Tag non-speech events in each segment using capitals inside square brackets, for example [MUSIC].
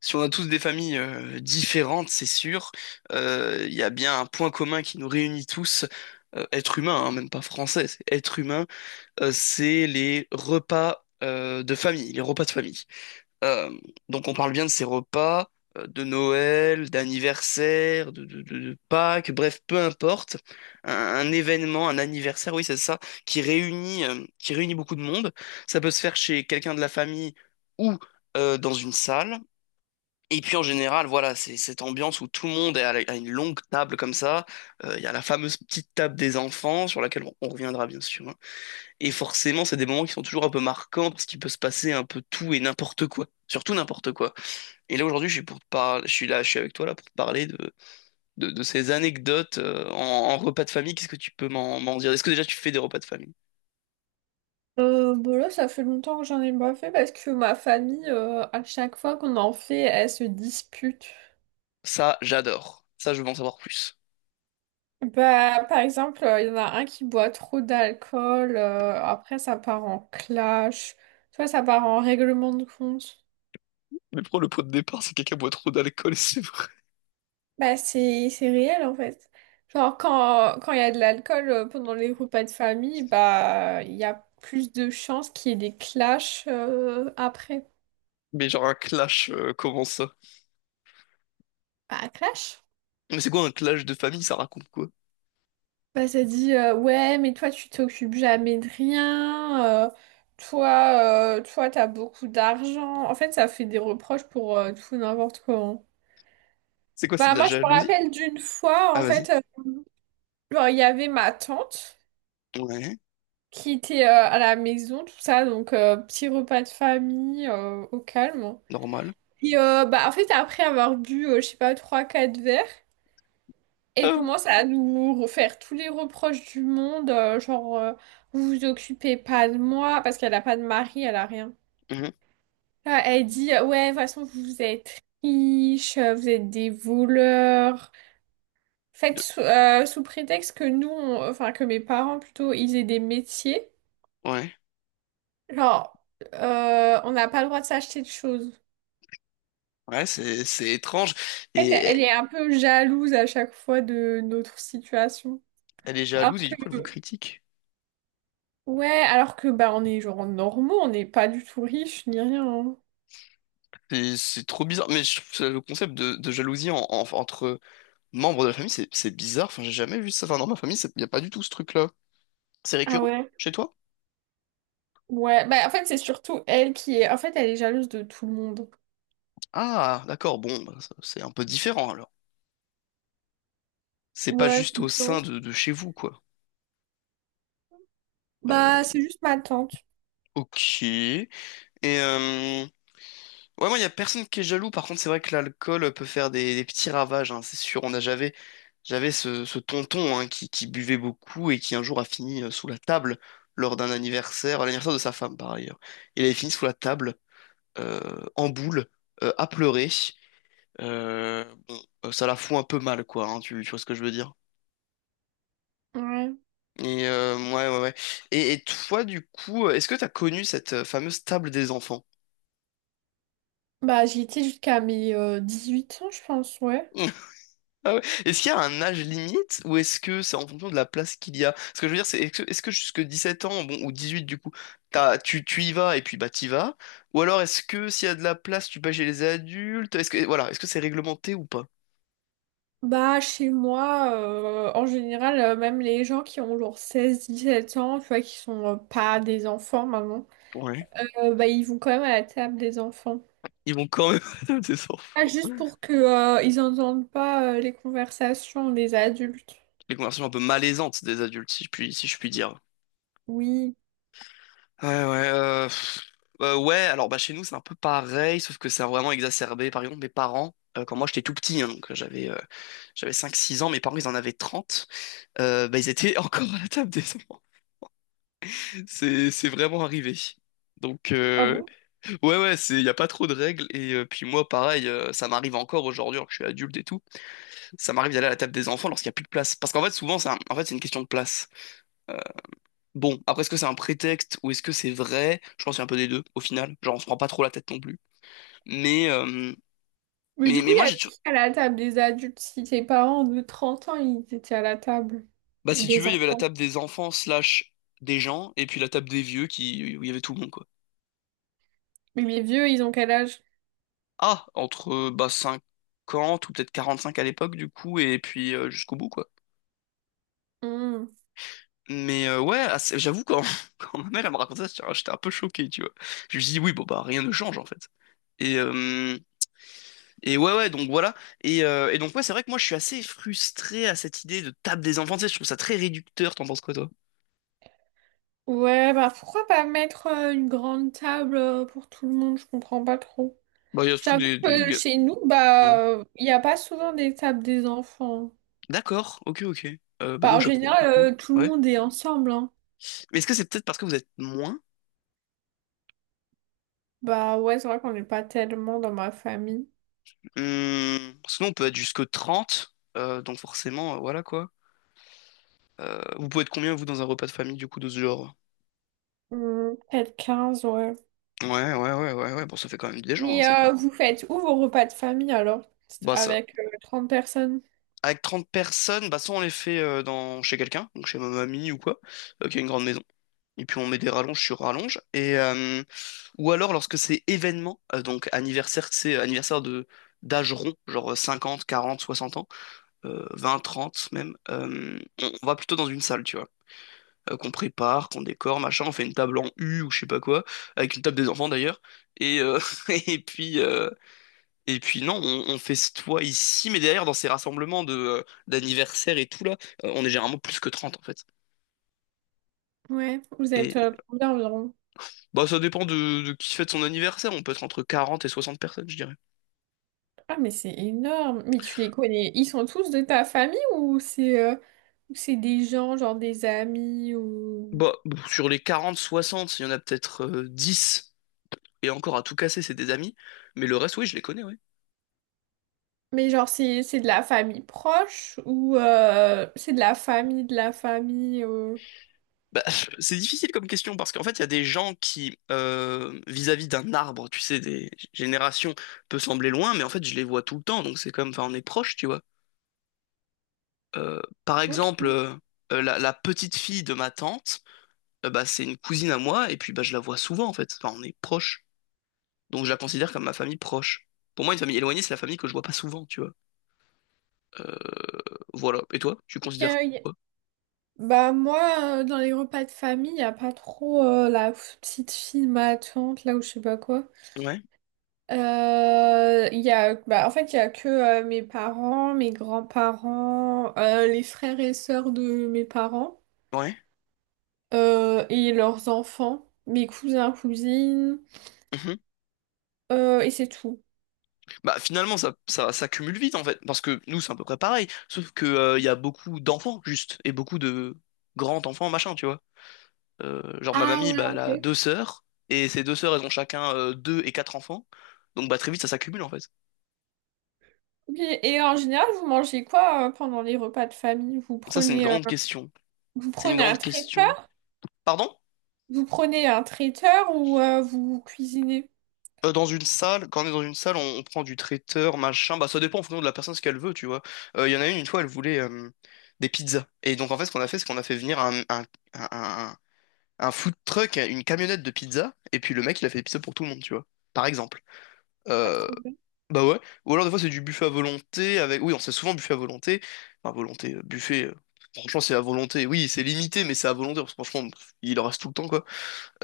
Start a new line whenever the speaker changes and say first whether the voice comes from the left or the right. left: Si on a tous des familles différentes, c'est sûr, il y a bien un point commun qui nous réunit tous, être humain, hein, même pas français, c'est être humain, c'est les repas de famille, les repas de famille. Euh, donc on parle bien de ces repas de Noël, d'anniversaire, de Pâques, bref, peu importe, un événement, un anniversaire, oui, c'est ça, qui réunit beaucoup de monde. Ça peut se faire chez quelqu'un de la famille ou dans une salle. Et puis en général, voilà, c'est cette ambiance où tout le monde est à une longue table comme ça. Il y a la fameuse petite table des enfants sur laquelle on reviendra bien sûr, hein. Et forcément, c'est des moments qui sont toujours un peu marquants parce qu'il peut se passer un peu tout et n'importe quoi, surtout n'importe quoi. Et là aujourd'hui, je suis avec toi là pour te parler de ces anecdotes en repas de famille. Qu'est-ce que tu peux m'en dire? Est-ce que déjà tu fais des repas de famille?
right: Bon là, ça fait longtemps que j'en ai pas fait parce que ma famille, à chaque fois qu'on en fait, elle se dispute.
left: Ça, j'adore. Ça, je veux en savoir plus.
right: Bah, par exemple, il y en a un qui boit trop d'alcool, après ça part en clash, soit ça part en règlement de compte.
left: Mais pourquoi le pot de départ, c'est quelqu'un boit trop d'alcool [LAUGHS] et c'est vrai.
right: Bah, c'est réel en fait. Genre, quand il y a de l'alcool pendant les repas de famille, bah, il y a plus de chances qu'il y ait des clashs après.
left: Mais genre un clash, comment ça?
right: Bah, clash?
left: Mais c'est quoi un clash de famille, ça raconte quoi?
right: Bah, ça dit ouais mais toi tu t'occupes jamais de rien toi toi t'as beaucoup d'argent en fait, ça fait des reproches pour tout et n'importe quoi, hein.
left: C'est quoi, c'est de
right: Bah
left: la
right: moi je me
left: jalousie?
right: rappelle d'une fois
left: Ah,
right: en
left: vas-y.
right: fait, genre, il y avait ma tante
left: Ouais,
right: qui était à la maison tout ça, donc petit repas de famille au calme.
left: normal.
right: Et bah en fait après avoir bu, je sais pas, trois quatre verres. Et
left: Ah,
right: commence à nous refaire tous les reproches du monde, genre, vous vous occupez pas de moi parce qu'elle a pas de mari, elle a rien.
left: mhm.
right: Là, elle dit ouais, de toute façon vous êtes riches, vous êtes des voleurs. Faites
left: De-
right: sous, sous prétexte que nous, enfin que mes parents plutôt, ils aient des métiers.
left: Ouais,
right: Genre, on n'a pas le droit de s'acheter de choses.
left: ouais, c'est étrange.
right: En fait,
left: Et
right: elle est un peu jalouse à chaque fois de notre situation.
left: elle est
right: Alors
left: jalouse et du coup elle vous
right: que.
left: critique.
right: Ouais, alors que bah on est genre normaux, on n'est pas du tout riches ni rien, hein.
left: C'est trop bizarre. Mais je trouve ça, le concept de jalousie entre membres de la famille, c'est bizarre. Enfin, j'ai jamais vu ça. Enfin, dans ma famille, il n'y a pas du tout ce truc-là. C'est
right: Ah
left: récurrent
right: ouais?
left: chez toi?
right: Ouais, bah en fait c'est surtout elle qui est... En fait elle est jalouse de tout le monde.
left: Ah, d'accord, bon, bah, ça, c'est un peu différent alors. C'est pas
right: Ouais,
left: juste
right: tout
left: au
right: le
left: sein
right: temps.
left: de chez vous, quoi. Euh,
right: Bah c'est juste ma tante.
left: ok. Et euh, ouais, moi, il y a personne qui est jaloux. Par contre, c'est vrai que l'alcool peut faire des petits ravages, hein, c'est sûr. J'avais ce tonton hein, qui buvait beaucoup et qui un jour a fini sous la table lors d'un anniversaire, à l'anniversaire de sa femme par ailleurs. Il avait fini sous la table, en boule, à pleurer. Euh, bon, ça la fout un peu mal, quoi. Hein, tu vois ce que je veux dire?
right: Ouais.
left: Et ouais, ouais, ouais. Et toi, du coup, est-ce que t'as connu cette fameuse table des enfants?
right: Bah j'y étais jusqu'à mes huit ans je pense, ouais.
left: Ah ouais. Est-ce qu'il y a un âge limite ou est-ce que c'est en fonction de la place qu'il y a? Ce que je veux dire, c'est est-ce que jusque 17 ans, bon, ou 18 du coup, tu y vas et puis bah t'y vas? Ou alors est-ce que s'il y a de la place, tu vas chez les adultes? Est-ce que voilà, est-ce que c'est réglementé ou pas?
right: Bah chez moi, en général, même les gens qui ont genre seize dix-sept ans, tu vois, qui sont pas des enfants maintenant,
left: Ouais.
right: bah ils vont quand même à la table des enfants.
left: Ils vont quand même [LAUGHS] adopter des
right: Ah,
left: enfants.
right: juste pour que, ils entendent pas, les conversations des adultes.
left: Les conversations un peu malaisantes des adultes, si je puis dire.
right: Oui.
left: Ouais, ouais, ouais, alors bah chez nous c'est un peu pareil, sauf que c'est vraiment exacerbé. Par exemple, mes parents, quand moi j'étais tout petit, hein, j'avais cinq six ans, mes parents ils en avaient 30. Ils étaient [LAUGHS] encore à la table des enfants. C'est vraiment arrivé. Donc,
right: Ah
left: euh,
right: bon?
left: ouais, ouais, c'est, y a pas trop de règles. Et puis moi, pareil, ça m'arrive encore aujourd'hui, alors que je suis adulte et tout, ça m'arrive d'aller à la table des enfants lorsqu'il n'y a plus de place. Parce qu'en fait, souvent, en fait, c'est une question de place. Euh, bon, après, est-ce que c'est un prétexte ou est-ce que c'est vrai? Je pense qu'il y a un peu des deux, au final. Genre, on se prend pas trop la tête non plus. Mais, euh,
right: Mais du coup,
left: mais
right: il y
left: moi, j'ai
right: avait
left: toujours...
right: qui à la table des adultes? Si tes parents de 30 ans, ils étaient à la table
left: Bah, si tu
right: des
left: veux, il y avait la
right: enfants.
left: table des enfants slash des gens, et puis la table des vieux qui... où il y avait tout le monde, quoi.
right: Mais les vieux, ils ont quel âge?
left: Ah, entre bah, 50 ou peut-être 45 à l'époque, du coup, et puis jusqu'au bout, quoi.
right: Hmm.
left: Mais ouais, ah, c'est, j'avoue, quand, [LAUGHS] quand ma mère elle me racontait ça, j'étais un peu choqué, tu vois. Je lui dis, oui, bon, bah, rien ne change, en fait. Et, euh, et ouais, ouais, donc voilà. Donc, ouais, c'est vrai que moi, je suis assez frustré à cette idée de table des enfants, tu sais, je trouve ça très réducteur, t'en penses quoi, toi?
right: Ouais, bah pourquoi pas mettre une grande table pour tout le monde? Je comprends pas trop.
left: Bah, il y a ce truc
right: J'avoue que chez nous, bah,
left: Ouais.
right: il n'y a pas souvent des tables des enfants.
left: D'accord, ok, ok. Bah, nous,
right: Bah,
left: à
right: en
left: chaque fois, du
right: général,
left: coup.
right: tout le
left: Ouais.
right: monde est ensemble, hein.
left: Mais est-ce que c'est peut-être parce que vous êtes moins?
right: Bah ouais, c'est vrai qu'on n'est pas tellement dans ma famille.
left: Parce on peut être jusque 30 donc forcément, voilà quoi. Vous pouvez être combien, vous, dans un repas de famille, du coup, de ce genre?
right: Hmm, peut-être quinze, ouais.
left: Ouais, ouais, ouais, ouais, ouais, bon, ça fait quand même des gens, hein,
right: Mais
left: c'est pas...
right: vous faites où vos repas de famille alors? C'est
left: Bah, ça...
right: avec 30 personnes?
left: Avec 30 personnes, bah, soit on les fait dans... chez quelqu'un, donc chez ma mamie ou quoi, qui a une grande maison. Et puis on met des rallonges sur rallonges. Ou alors, lorsque c'est événement, donc anniversaire, c'est anniversaire de d'âge rond, genre 50 40 60 ans, 20, 30 même, on va plutôt dans une salle, tu vois. Qu'on prépare, qu'on décore, machin, on fait une table en U ou je sais pas quoi, avec une table des enfants d'ailleurs. Et, euh, [LAUGHS] et puis euh, et puis non, on festoie ici, mais derrière dans ces rassemblements de d'anniversaire et tout là, on est généralement plus que 30 en fait.
right: Ouais, vous
left: Et
right: êtes combien environ?
left: bah ça dépend de qui fête son anniversaire, on peut être entre 40 et 60 personnes, je dirais.
right: Ah, mais c'est énorme! Mais tu les connais, ils sont tous de ta famille ou c'est des gens, genre des amis ou...
left: Bah sur les 40 60, il y en a peut-être 10 et encore à tout casser, c'est des amis, mais le reste oui, je les connais, ouais.
right: Mais genre c'est de la famille proche ou c'est de la famille de la famille, euh.
left: Bah, [LAUGHS] c'est difficile comme question parce qu'en fait, il y a des gens qui, vis-à-vis d'un arbre, tu sais, des générations, peut sembler loin, mais en fait, je les vois tout le temps, donc c'est comme, enfin, on est proche, tu vois. Euh, par
right: Ok.
left: exemple, euh, la petite fille de ma tante, bah, c'est une cousine à moi, et puis bah, je la vois souvent, en fait. Enfin, on est proche, donc je la considère comme ma famille proche. Pour moi, une famille éloignée, c'est la famille que je vois pas souvent, tu vois. Euh, voilà. Et toi, tu
right: Ok.
left: considères quoi?
right: Bah moi, dans les repas de famille, il n'y a pas trop la petite fille, ma tante, là où je sais pas quoi.
left: Ouais,
right: Il y a, bah, en fait, il y a que mes parents, mes grands-parents, les frères et sœurs de mes parents
left: ouais.
right: et leurs enfants, mes cousins, cousines, et c'est tout.
left: Bah finalement ça cumule vite en fait parce que nous c'est à peu près pareil sauf que il y a beaucoup d'enfants juste et beaucoup de grands enfants machin tu vois. Genre ma
right: Ah
left: mamie
right: ouais,
left: bah elle a
right: ok.
left: deux sœurs et ces deux sœurs elles ont chacun deux et quatre enfants donc bah très vite ça s'accumule en fait.
right: Ok. Et en général, vous mangez quoi pendant les repas de famille?
left: Ça c'est une grande question,
right: Vous
left: c'est une
right: prenez un
left: grande question,
right: traiteur?
left: pardon.
right: Vous prenez un traiteur ou vous cuisinez?
left: Dans une salle quand on est dans une salle on prend du traiteur machin bah ça dépend en fonction de la personne ce qu'elle veut tu vois. Il y en a une fois elle voulait des pizzas et donc en fait ce qu'on a fait c'est qu'on a fait venir un un food truck, une camionnette de pizza, et puis le mec, il a fait des pizzas pour tout le monde, tu vois. Par exemple.
right: Pas
left: Euh,
right: trop bien.
left: Bah ouais. Ou alors, des fois, c'est du buffet à volonté avec. Oui, on sait souvent buffet à volonté. Enfin, buffet. Franchement, c'est à volonté. Oui, c'est limité, mais c'est à volonté. Parce que franchement, pff, il en reste tout le temps, quoi.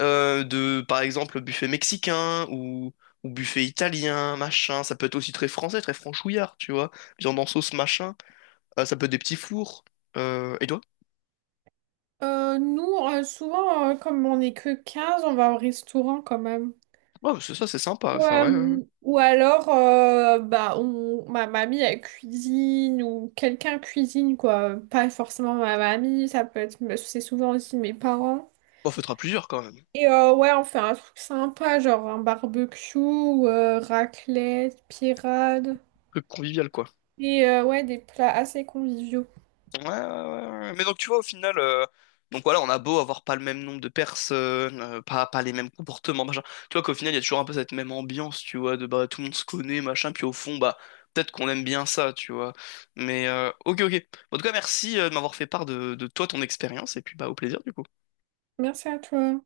left: Par exemple, buffet mexicain ou buffet italien, machin. Ça peut être aussi très français, très franchouillard, tu vois. Viande en sauce, machin. Ça peut être des petits fours. Et toi?
right: Nous, souvent, comme on n'est que 15, on va au restaurant quand même.
left: Ouais, c'est ça, c'est sympa. Ça, ouais, ouais, ouais.
right: Ou alors, bah, on, ma mamie, elle cuisine ou quelqu'un cuisine, quoi. Pas forcément ma mamie, ça peut être, c'est souvent aussi mes parents.
left: Bon, fera plusieurs quand même.
right: Et ouais, on fait un truc sympa, genre un barbecue, raclette, pirade.
left: Truc convivial, quoi.
right: Et ouais, des plats assez conviviaux.
left: Ouais, ouais, ouais, ouais. Mais donc tu vois au final, donc voilà, on a beau avoir pas le même nombre de personnes, pas les mêmes comportements, machin. Tu vois qu'au final, il y a toujours un peu cette même ambiance, tu vois, de bah tout le monde se connaît, machin, puis au fond, bah peut-être qu'on aime bien ça, tu vois. Mais ok, ok. Bon, en tout cas, merci de m'avoir fait part de toi, ton expérience, et puis bah au plaisir du coup.
right: Merci à toi.